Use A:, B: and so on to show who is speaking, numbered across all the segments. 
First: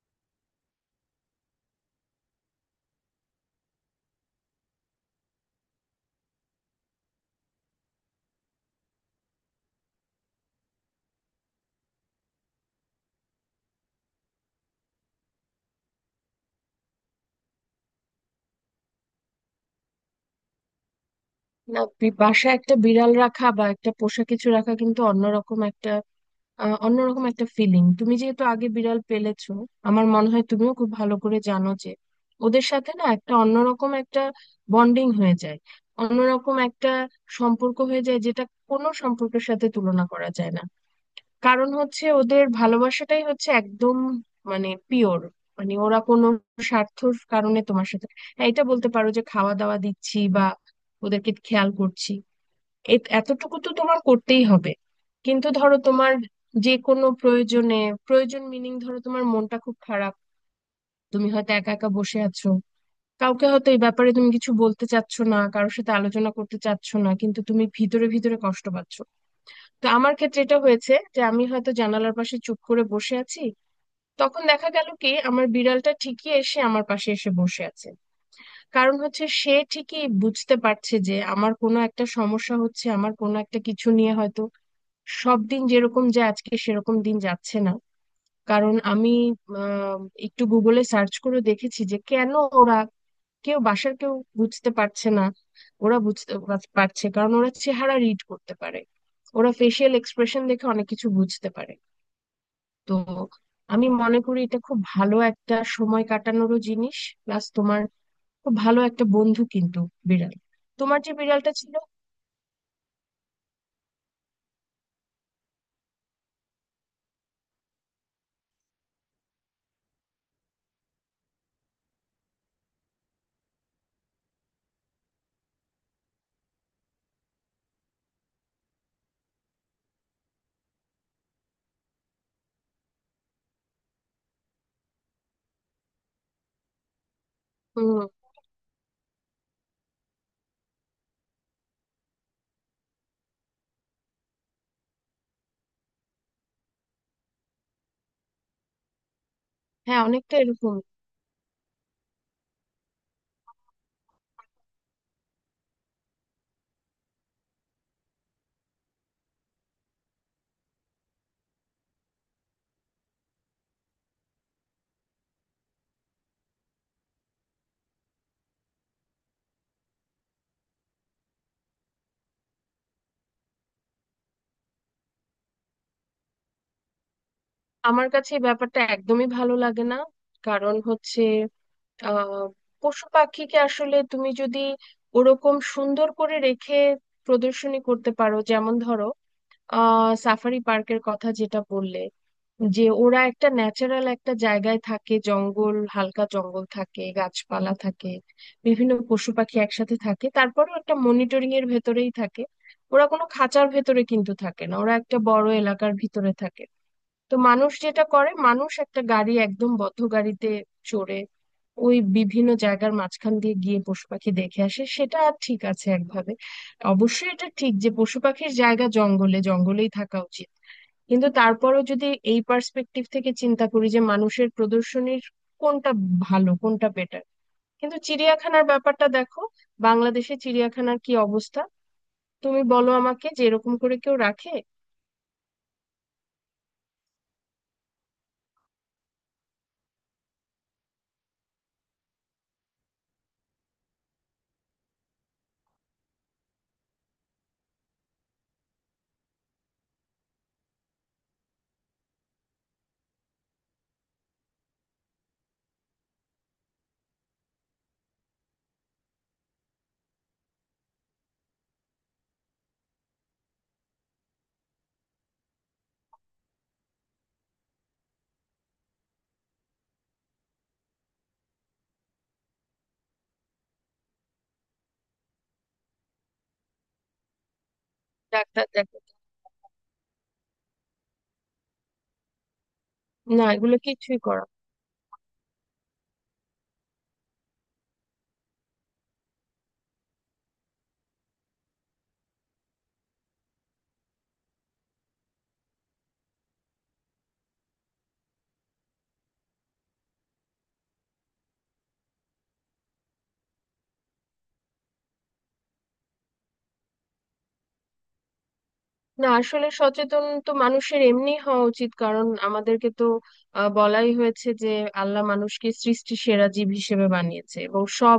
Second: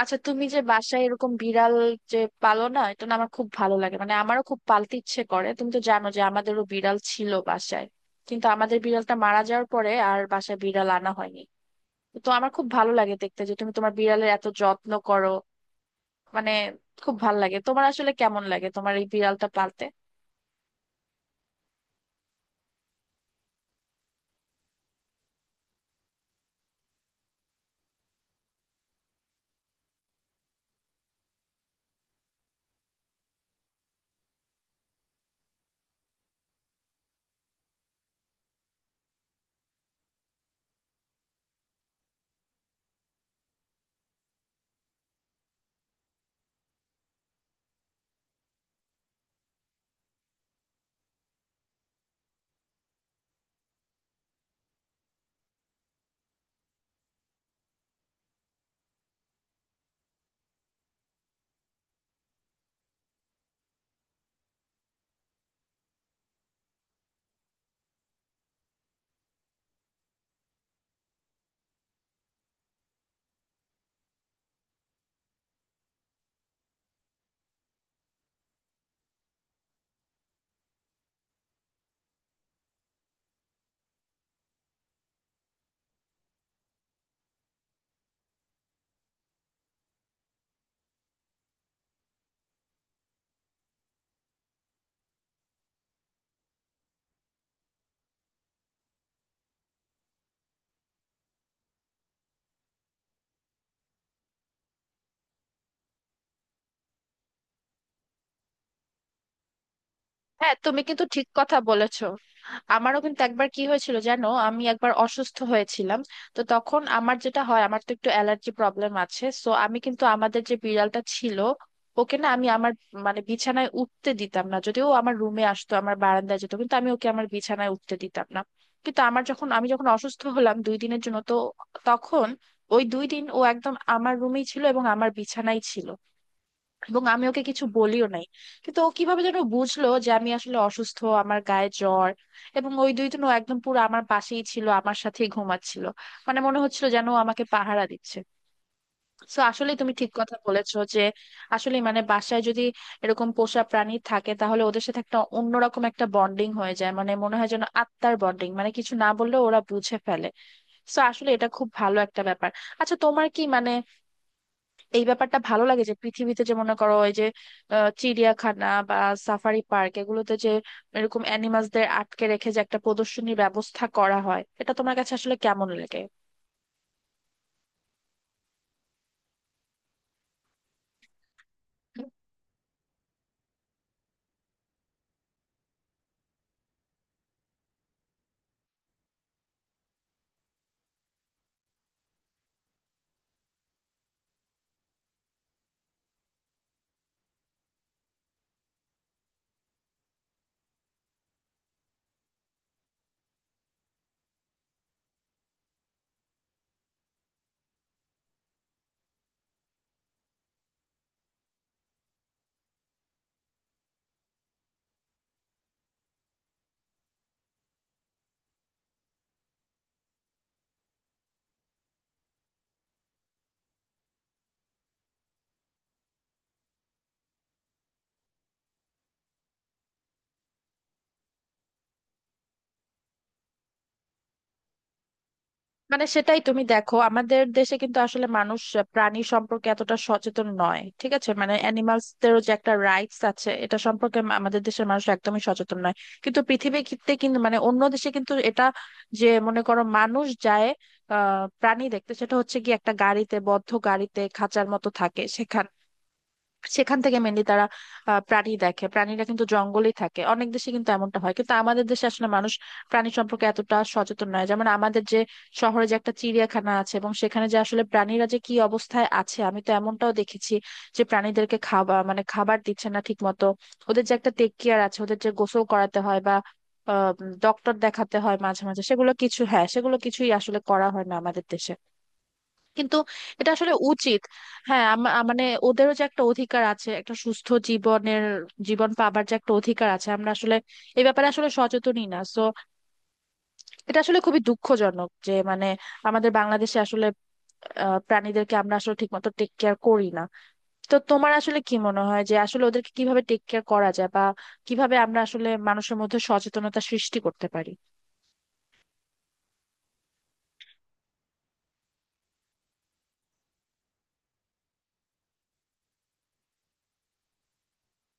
A: আচ্ছা, তুমি যে বাসায় এরকম বিড়াল যে পালো না, এটা না আমার খুব ভালো লাগে। মানে আমারও খুব পালতে ইচ্ছে করে। তুমি তো জানো যে আমাদেরও বিড়াল ছিল বাসায়, কিন্তু আমাদের বিড়ালটা মারা যাওয়ার পরে আর বাসায় বিড়াল আনা হয়নি। তো আমার খুব ভালো লাগে দেখতে যে তুমি তোমার বিড়ালের এত যত্ন করো। মানে খুব ভালো লাগে। তোমার আসলে কেমন লাগে তোমার এই বিড়ালটা পালতে?
B: না বাসায় একটা বিড়াল রাখা বা একটা পোষা কিছু রাখা কিন্তু অন্যরকম একটা অন্যরকম একটা ফিলিং। তুমি যেহেতু আগে বিড়াল পেলেছো, আমার মনে হয় তুমিও খুব ভালো করে জানো যে ওদের সাথে না একটা অন্যরকম একটা বন্ডিং হয়ে যায়, অন্যরকম একটা সম্পর্ক হয়ে যায়, যেটা কোনো সম্পর্কের সাথে তুলনা করা যায় না। কারণ হচ্ছে ওদের ভালোবাসাটাই হচ্ছে একদম মানে পিওর। মানে ওরা কোনো স্বার্থর কারণে তোমার সাথে হ্যাঁ, এটা বলতে পারো যে খাওয়া দাওয়া দিচ্ছি বা ওদেরকে খেয়াল করছি, এতটুকু তো তোমার করতেই হবে। কিন্তু ধরো তোমার যে কোনো প্রয়োজনে, প্রয়োজন মিনিং ধরো তোমার মনটা খুব খারাপ, তুমি হয়তো একা একা বসে আছো, কাউকে হয়তো এই ব্যাপারে তুমি কিছু বলতে চাচ্ছ না, কারোর সাথে আলোচনা করতে চাচ্ছ না, কিন্তু তুমি ভিতরে ভিতরে কষ্ট পাচ্ছ। তো আমার ক্ষেত্রে এটা হয়েছে যে আমি হয়তো জানালার পাশে চুপ করে বসে আছি, তখন দেখা গেল কি আমার বিড়ালটা ঠিকই এসে আমার পাশে এসে বসে আছে। কারণ হচ্ছে সে ঠিকই বুঝতে পারছে যে আমার কোনো একটা সমস্যা হচ্ছে, আমার কোনো একটা কিছু নিয়ে হয়তো সব দিন যেরকম যায় আজকে সেরকম দিন যাচ্ছে না। কারণ আমি আহ, একটু গুগলে সার্চ করে দেখেছি যে কেন ওরা, কেউ বাসার কেউ বুঝতে পারছে না, ওরা বুঝতে পারছে কারণ ওরা চেহারা রিড করতে পারে, ওরা ফেসিয়াল এক্সপ্রেশন দেখে অনেক কিছু বুঝতে পারে। তো আমি মনে করি এটা খুব ভালো একটা সময় কাটানোরও জিনিস, প্লাস তোমার খুব ভালো একটা বন্ধু কিন্তু বিড়াল।
A: হ্যাঁ, তুমি
B: তোমার
A: কিন্তু
B: যে
A: ঠিক
B: বিড়ালটা
A: কথা
B: ছিল।
A: বলেছো। আমারও কিন্তু একবার কি হয়েছিল জানো, আমি একবার অসুস্থ হয়েছিলাম। তো তখন আমার যেটা হয়, আমার তো একটু অ্যালার্জি প্রবলেম আছে, সো আমি কিন্তু আমাদের যে বিড়ালটা ছিল ওকে না আমি আমার মানে বিছানায় উঠতে দিতাম না। যদিও ও আমার রুমে আসতো, আমার বারান্দায় যেত, কিন্তু আমি ওকে আমার বিছানায় উঠতে দিতাম না। কিন্তু আমার যখন আমি যখন অসুস্থ হলাম দুই দিনের জন্য, তো তখন ওই দুই দিন ও একদম আমার রুমেই ছিল এবং আমার বিছানায় ছিল। এবং আমি ওকে কিছু বলিও
B: উম।
A: নাই, কিন্তু ও কিভাবে যেন বুঝলো যে আমি আসলে অসুস্থ, আমার গায়ে জ্বর। এবং ওই দুই দিন ও একদম পুরো আমার পাশেই ছিল, আমার সাথেই ঘুমাচ্ছিল। মানে মনে হচ্ছিল যেন ও আমাকে পাহারা দিচ্ছে। তো আসলে তুমি
B: হ্যাঁ,
A: ঠিক কথা
B: অনেকটা এরকম।
A: বলেছো যে আসলে মানে বাসায় যদি এরকম পোষা প্রাণী থাকে তাহলে ওদের সাথে অন্যরকম একটা বন্ডিং হয়ে যায়। মানে মনে হয় যেন আত্মার বন্ডিং, মানে কিছু না বললেও ওরা বুঝে ফেলে। তো আসলে এটা খুব ভালো একটা ব্যাপার। আচ্ছা, তোমার কি মানে এই ব্যাপারটা ভালো লাগে যে পৃথিবীতে যে মনে করো এই যে চিড়িয়াখানা বা সাফারি পার্ক, এগুলোতে যে এরকম অ্যানিমালসদের আটকে রেখে যে একটা প্রদর্শনীর ব্যবস্থা করা হয়, এটা তোমার কাছে আসলে কেমন লাগে?
B: আমার কাছে এই ব্যাপারটা একদমই ভালো লাগে না। কারণ হচ্ছে আহ পশু পাখিকে আসলে তুমি যদি ওরকম সুন্দর করে রেখে প্রদর্শনী করতে পারো, যেমন ধরো সাফারি পার্কের কথা যেটা বললে, যে ওরা একটা ন্যাচারাল একটা জায়গায় থাকে, জঙ্গল হালকা জঙ্গল থাকে, গাছপালা থাকে, বিভিন্ন পশু পাখি একসাথে থাকে, তারপরেও একটা মনিটরিং এর ভেতরেই থাকে, ওরা কোনো খাঁচার ভেতরে কিন্তু থাকে না, ওরা একটা বড় এলাকার ভিতরে থাকে। তো মানুষ যেটা করে, মানুষ একটা গাড়ি, একদম বদ্ধ গাড়িতে চড়ে ওই বিভিন্ন জায়গার মাঝখান দিয়ে গিয়ে পশু পাখি দেখে আসে, সেটা ঠিক আছে একভাবে। অবশ্যই এটা ঠিক যে পশু পাখির জায়গা জঙ্গলে, জঙ্গলেই থাকা উচিত, কিন্তু তারপরেও যদি এই পার্সপেক্টিভ থেকে চিন্তা করি যে মানুষের প্রদর্শনীর কোনটা ভালো কোনটা বেটার, কিন্তু চিড়িয়াখানার ব্যাপারটা দেখো, বাংলাদেশে চিড়িয়াখানার কি অবস্থা, তুমি বলো আমাকে যে এরকম করে কেউ রাখে।
A: মানে সেটাই, তুমি দেখো আমাদের দেশে কিন্তু আসলে মানুষ প্রাণী সম্পর্কে এতটা সচেতন নয়। ঠিক আছে, মানে অ্যানিমালসদেরও যে একটা রাইটস আছে, এটা সম্পর্কে আমাদের দেশের মানুষ একদমই সচেতন নয়। কিন্তু পৃথিবী ক্ষেত্রে কিন্তু মানে অন্য দেশে কিন্তু এটা যে মনে করো মানুষ যায় প্রাণী দেখতে, সেটা হচ্ছে কি একটা গাড়িতে, বদ্ধ গাড়িতে, খাঁচার মতো থাকে সেখানে। সেখান থেকে মেনলি তারা প্রাণী দেখে। প্রাণীরা কিন্তু জঙ্গলেই থাকে, অনেক দেশে কিন্তু এমনটা হয়। কিন্তু আমাদের দেশে আসলে মানুষ প্রাণী সম্পর্কে এতটা সচেতন নয়। যেমন আমাদের যে শহরে যে একটা চিড়িয়াখানা আছে এবং সেখানে যে আসলে প্রাণীরা যে কি অবস্থায় আছে, আমি তো এমনটাও দেখেছি যে প্রাণীদেরকে খাবার, মানে খাবার দিচ্ছে না ঠিক মতো। ওদের যে একটা টেক কেয়ার আছে, ওদের যে গোসল করাতে হয় বা ডক্টর দেখাতে হয় মাঝে
B: ডাক্তার
A: মাঝে,
B: দেখো।
A: সেগুলো কিছু, হ্যাঁ, সেগুলো কিছুই আসলে করা হয় না আমাদের দেশে। কিন্তু
B: না
A: এটা আসলে
B: এগুলো কিছুই
A: উচিত।
B: করা।
A: হ্যাঁ, মানে ওদেরও যে একটা অধিকার আছে একটা সুস্থ জীবনের, জীবন পাবার যে একটা অধিকার আছে, আমরা আসলে এই ব্যাপারে আসলে সচেতনই না। সো এটা আসলে খুবই দুঃখজনক যে মানে আমাদের বাংলাদেশে আসলে প্রাণীদেরকে আমরা আসলে ঠিকমতো টেক কেয়ার করি না। তো তোমার আসলে কি মনে হয় যে আসলে ওদেরকে কিভাবে টেক কেয়ার করা যায় বা কিভাবে আমরা আসলে মানুষের মধ্যে সচেতনতা সৃষ্টি করতে পারি?
B: না, আসলে সচেতন তো মানুষের এমনি হওয়া উচিত, কারণ আমাদেরকে তো বলাই হয়েছে যে আল্লাহ মানুষকে সৃষ্টি সেরা জীব হিসেবে বানিয়েছে এবং সব,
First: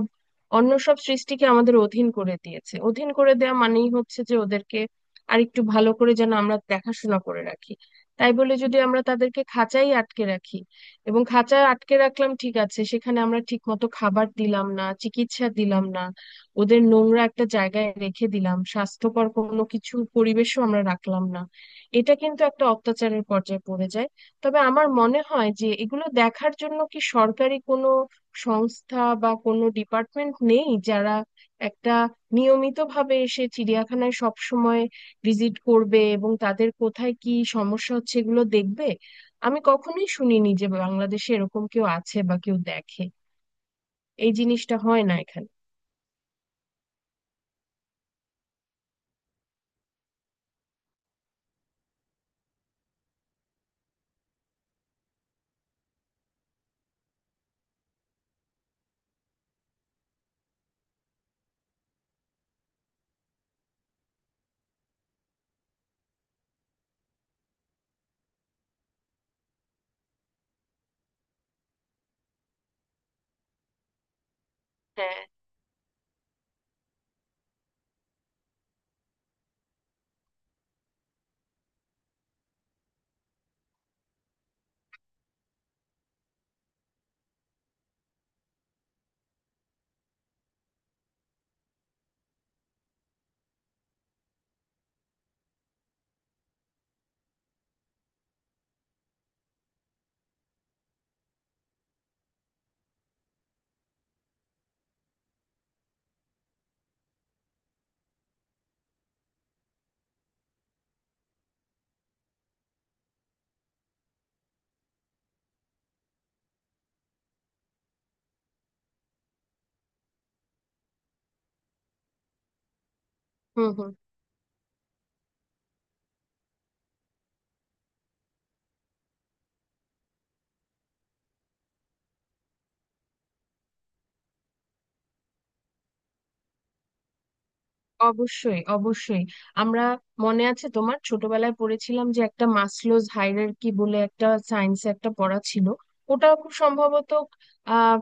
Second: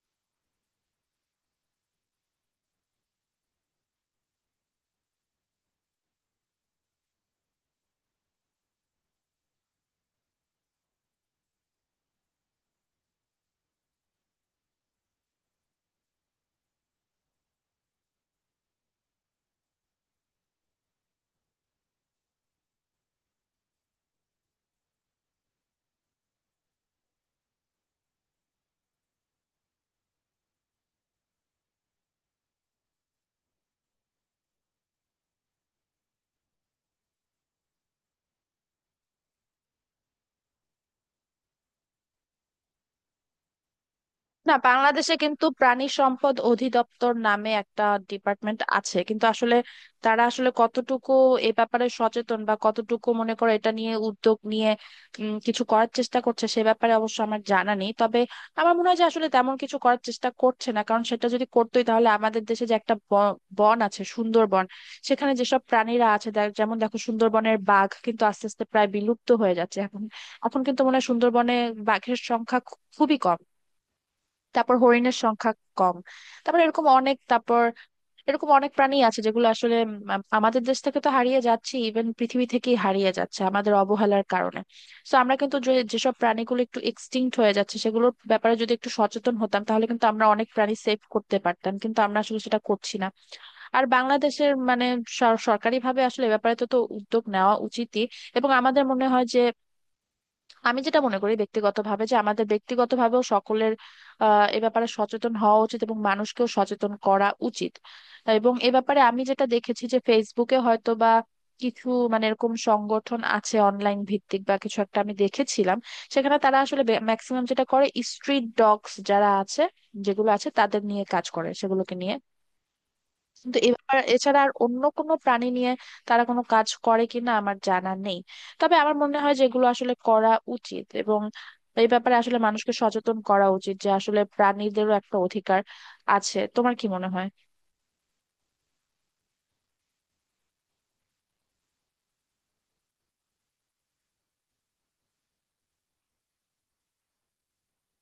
B: অন্য সব সৃষ্টিকে আমাদের অধীন করে দিয়েছে। অধীন করে দেওয়া মানেই হচ্ছে যে ওদেরকে আরেকটু ভালো করে যেন আমরা দেখাশোনা করে রাখি। তাই বলে যদি আমরা তাদেরকে খাঁচাই আটকে রাখি, এবং খাঁচায় আটকে রাখলাম ঠিক আছে, সেখানে আমরা ঠিক মতো খাবার দিলাম না, চিকিৎসা দিলাম না, ওদের নোংরা একটা জায়গায় রেখে দিলাম, স্বাস্থ্যকর কোনো কিছু পরিবেশও আমরা রাখলাম না, এটা কিন্তু একটা অত্যাচারের পর্যায়ে পড়ে যায়। তবে আমার মনে হয় যে এগুলো দেখার জন্য কি সরকারি কোনো সংস্থা বা কোনো ডিপার্টমেন্ট নেই, যারা একটা নিয়মিতভাবে এসে চিড়িয়াখানায় সব সময় ভিজিট করবে এবং তাদের কোথায় কি সমস্যা হচ্ছে এগুলো দেখবে। আমি কখনোই শুনিনি যে বাংলাদেশে এরকম কেউ আছে বা কেউ দেখে, এই
A: না,
B: জিনিসটা হয়
A: বাংলাদেশে
B: না
A: কিন্তু
B: এখানে।
A: প্রাণী সম্পদ অধিদপ্তর নামে একটা ডিপার্টমেন্ট আছে, কিন্তু আসলে তারা আসলে কতটুকু এ ব্যাপারে সচেতন বা কতটুকু মনে করো এটা নিয়ে উদ্যোগ নিয়ে কিছু করার চেষ্টা করছে সে ব্যাপারে অবশ্য আমার জানা নেই। তবে আমার মনে হয় যে আসলে তেমন কিছু করার চেষ্টা করছে না, কারণ সেটা যদি করতোই তাহলে আমাদের দেশে যে একটা বন আছে, সুন্দরবন, সেখানে যেসব প্রাণীরা আছে যেমন দেখো সুন্দরবনের বাঘ কিন্তু আস্তে আস্তে প্রায় বিলুপ্ত হয়ে যাচ্ছে এখন। এখন কিন্তু মনে হয় সুন্দরবনে বাঘের সংখ্যা খুবই কম, তারপর হরিণের
B: হ্যাঁ।
A: সংখ্যা কম, তারপর এরকম অনেক, প্রাণী আছে যেগুলো আসলে আমাদের দেশ থেকে তো হারিয়ে যাচ্ছে, ইভেন পৃথিবী থেকেই হারিয়ে যাচ্ছে আমাদের অবহেলার কারণে। তো আমরা কিন্তু যে যেসব প্রাণীগুলো একটু এক্সটিংক্ট হয়ে যাচ্ছে সেগুলোর ব্যাপারে যদি একটু সচেতন হতাম তাহলে কিন্তু আমরা অনেক প্রাণী সেভ করতে পারতাম, কিন্তু আমরা আসলে সেটা করছি না। আর বাংলাদেশের মানে সরকারি ভাবে আসলে এ ব্যাপারে তো তো উদ্যোগ নেওয়া উচিতই। এবং আমাদের মনে হয় যে আমি যেটা মনে করি ব্যক্তিগতভাবে যে আমাদের ব্যক্তিগতভাবেও সকলের এ ব্যাপারে সচেতন হওয়া উচিত এবং মানুষকেও সচেতন করা উচিত। এবং এ ব্যাপারে আমি যেটা দেখেছি যে ফেসবুকে হয়তো বা কিছু মানে এরকম সংগঠন আছে অনলাইন ভিত্তিক বা কিছু একটা আমি দেখেছিলাম। সেখানে তারা আসলে ম্যাক্সিমাম যেটা করে, স্ট্রিট ডগস যারা আছে, যেগুলো আছে, তাদের নিয়ে কাজ করে সেগুলোকে নিয়ে। কিন্তু এ
B: হুম হুম।
A: ব্যাপার এছাড়া আর অন্য কোনো প্রাণী নিয়ে তারা কোনো কাজ করে কিনা আমার জানা নেই। তবে আমার মনে হয় যেগুলো আসলে করা উচিত, এবং এই ব্যাপারে আসলে মানুষকে সচেতন করা উচিত যে আসলে প্রাণীদেরও একটা অধিকার আছে। তোমার কি মনে হয়?
B: অবশ্যই অবশ্যই। আমরা, মনে আছে তোমার ছোটবেলায় পড়েছিলাম যে একটা মাসলোজ হায়ারার্কি বলে একটা সায়েন্সে একটা পড়া ছিল, ওটা খুব সম্ভবত আহ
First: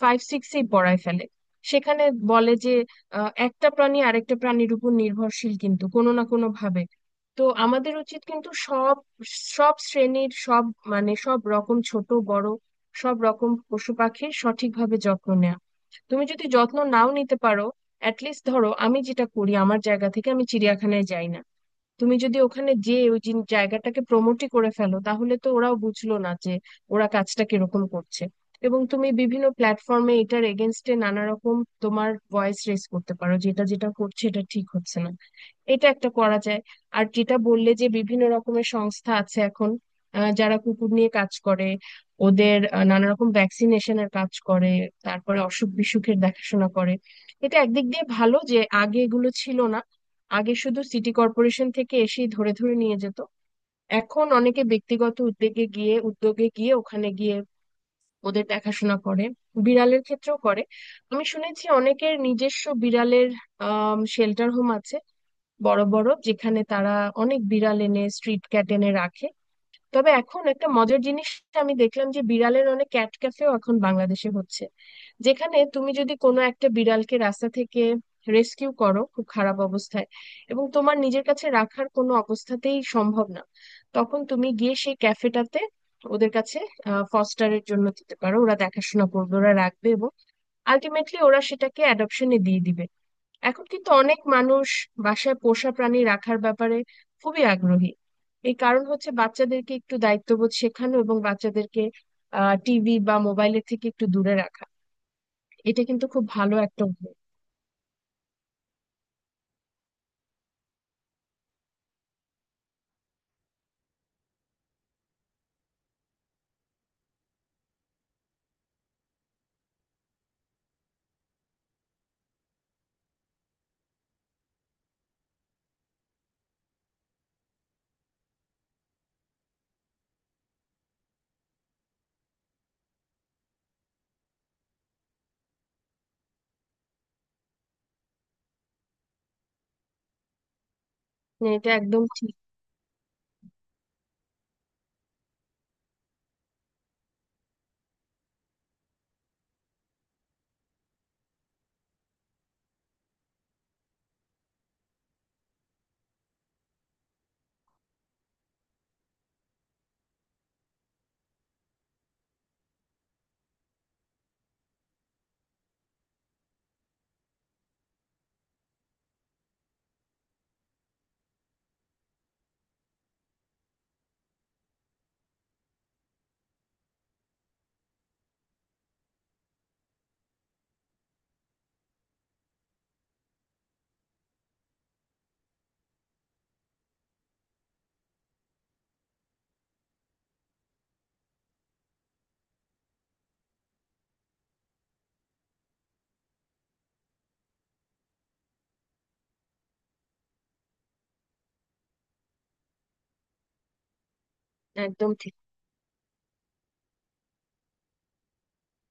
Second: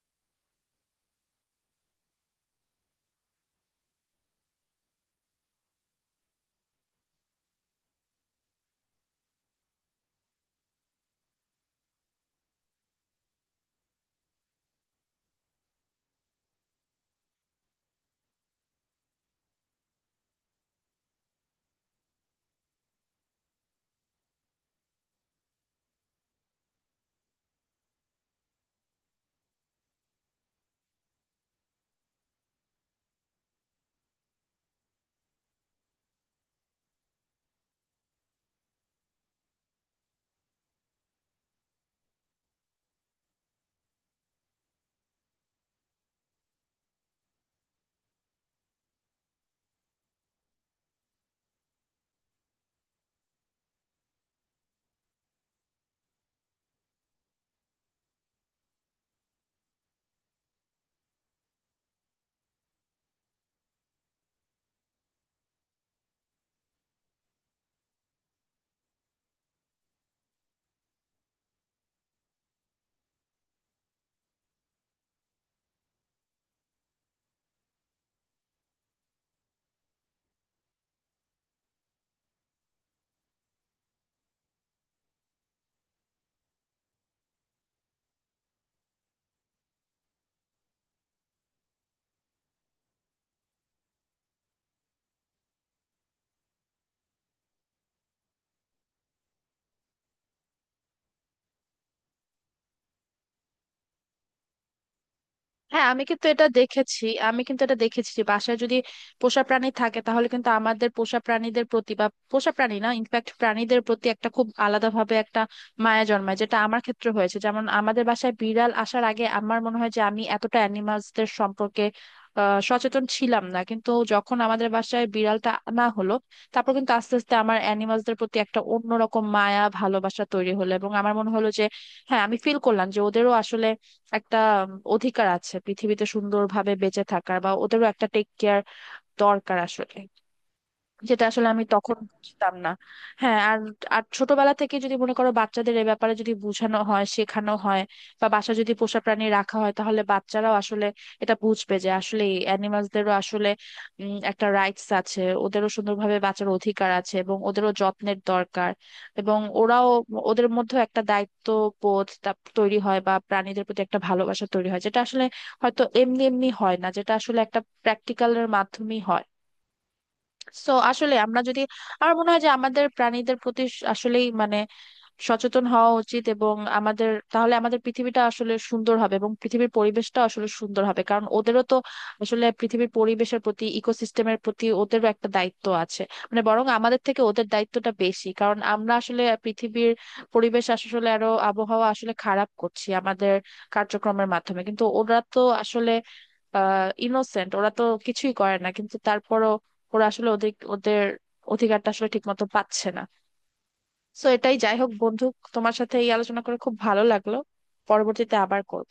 B: ফাইভ সিক্সেই পড়ায় ফেলে। সেখানে বলে যে একটা প্রাণী আরেকটা প্রাণীর উপর নির্ভরশীল কিন্তু কোনো না কোনো ভাবে। তো আমাদের উচিত কিন্তু সব, সব শ্রেণীর সব, মানে সব রকম ছোট বড় সব রকম পশু পাখির সঠিকভাবে যত্ন নেওয়া। তুমি যদি যত্ন নাও নিতে পারো, অ্যাট লিস্ট ধরো আমি যেটা করি, আমার জায়গা থেকে আমি চিড়িয়াখানায় যাই না। তুমি যদি ওখানে যে ওই জায়গাটাকে প্রমোটই করে ফেলো, তাহলে তো ওরাও বুঝলো না যে ওরা কাজটা কিরকম করছে। এবং তুমি বিভিন্ন প্ল্যাটফর্মে এটার এগেনস্টে নানা রকম তোমার ভয়েস রেজ করতে পারো, যেটা যেটা করছে এটা ঠিক হচ্ছে না, এটা একটা করা যায়। আর যেটা বললে যে বিভিন্ন রকমের সংস্থা আছে এখন, যারা কুকুর নিয়ে কাজ করে, ওদের নানা রকম ভ্যাকসিনেশনের কাজ করে, তারপরে অসুখ বিসুখের দেখাশোনা করে। এটা একদিক দিয়ে ভালো যে আগে এগুলো ছিল না, আগে শুধু সিটি কর্পোরেশন থেকে এসেই ধরে ধরে নিয়ে যেত। এখন অনেকে ব্যক্তিগত উদ্যোগে গিয়ে, উদ্যোগে গিয়ে ওখানে গিয়ে ওদের দেখাশোনা করে, বিড়ালের ক্ষেত্রেও করে। আমি শুনেছি অনেকের নিজস্ব বিড়ালের শেল্টার হোম আছে, বড় বড়, যেখানে তারা অনেক বিড়াল এনে স্ট্রিট ক্যাট এনে রাখে। তবে এখন একটা মজার জিনিস আমি দেখলাম, যে বিড়ালের অনেক ক্যাট ক্যাফেও এখন বাংলাদেশে হচ্ছে, যেখানে তুমি যদি কোনো একটা বিড়ালকে রাস্তা থেকে রেস্কিউ করো খুব খারাপ অবস্থায়, এবং তোমার নিজের কাছে রাখার কোনো অবস্থাতেই সম্ভব না, তখন তুমি গিয়ে সেই ক্যাফেটাতে ওদের কাছে ফস্টারের জন্য দিতে পারো, ওরা দেখাশোনা করবে, ওরা রাখবে, এবং আলটিমেটলি ওরা সেটাকে অ্যাডপশনে দিয়ে দিবে। এখন কিন্তু অনেক মানুষ বাসায় পোষা প্রাণী রাখার ব্যাপারে খুবই আগ্রহী। এই কারণ হচ্ছে বাচ্চাদেরকে একটু দায়িত্ববোধ শেখানো, এবং বাচ্চাদেরকে টিভি বা মোবাইলের থেকে একটু দূরে রাখা, এটা
A: হ্যাঁ,
B: কিন্তু খুব ভালো একটা উদ্যোগ।
A: আমি কিন্তু এটা দেখেছি যে বাসায় যদি পোষা প্রাণী থাকে তাহলে কিন্তু আমাদের পোষা প্রাণীদের প্রতি বা পোষা প্রাণী না, ইনফ্যাক্ট প্রাণীদের প্রতি একটা খুব আলাদাভাবে একটা মায়া জন্মায়, যেটা আমার ক্ষেত্রে হয়েছে। যেমন আমাদের বাসায় বিড়াল আসার আগে আমার মনে হয় যে আমি এতটা অ্যানিমালসদের সম্পর্কে সচেতন ছিলাম না, কিন্তু যখন আমাদের বাসায় বিড়ালটা আনা হলো তারপর কিন্তু আস্তে আস্তে আমার অ্যানিমালসদের প্রতি একটা অন্যরকম মায়া ভালোবাসা তৈরি হলো। এবং আমার মনে হলো যে, হ্যাঁ, আমি ফিল করলাম যে ওদেরও আসলে একটা অধিকার আছে পৃথিবীতে সুন্দরভাবে বেঁচে থাকার, বা ওদেরও একটা টেক কেয়ার দরকার আসলে, যেটা আসলে
B: মানে
A: আমি
B: এটা
A: তখন
B: একদম
A: বুঝতাম না। হ্যাঁ, আর আর ছোটবেলা থেকে যদি মনে করো বাচ্চাদের এ ব্যাপারে যদি বোঝানো হয়, শেখানো হয় বা বাসা যদি পোষা প্রাণী রাখা হয়, তাহলে বাচ্চারাও আসলে এটা বুঝবে যে আসলে অ্যানিমালসদেরও আসলে একটা রাইটস আছে, ওদেরও সুন্দরভাবে বাঁচার অধিকার আছে এবং ওদেরও যত্নের দরকার। এবং ওরাও, ওদের মধ্যে একটা দায়িত্ব বোধ তা- তৈরি হয় বা প্রাণীদের প্রতি একটা ভালোবাসা তৈরি হয়, যেটা আসলে হয়তো এমনি এমনি হয় না, যেটা আসলে একটা প্র্যাকটিক্যালের মাধ্যমেই হয়। সো আসলে আমরা যদি, আমার মনে হয় যে আমাদের প্রাণীদের প্রতি আসলেই মানে সচেতন হওয়া উচিত এবং তাহলে আমাদের পৃথিবীটা আসলে সুন্দর হবে এবং পৃথিবীর পরিবেশটা আসলে সুন্দর হবে। কারণ ওদেরও তো আসলে পৃথিবীর পরিবেশের প্রতি, ইকোসিস্টেমের প্রতি ওদেরও একটা দায়িত্ব আছে। মানে বরং আমাদের থেকে ওদের দায়িত্বটা বেশি, কারণ আমরা আসলে পৃথিবীর পরিবেশ আসলে আরো, আবহাওয়া আসলে খারাপ করছি আমাদের কার্যক্রমের মাধ্যমে। কিন্তু ওরা তো আসলে ইনোসেন্ট, ওরা তো কিছুই করে না, কিন্তু তারপরও ওরা আসলে ওদের ওদের অধিকারটা আসলে ঠিক মতো পাচ্ছে না। তো এটাই, যাই হোক
B: একদম
A: বন্ধু,
B: ঠিক।
A: তোমার সাথে এই আলোচনা করে খুব ভালো লাগলো। পরবর্তীতে আবার করব।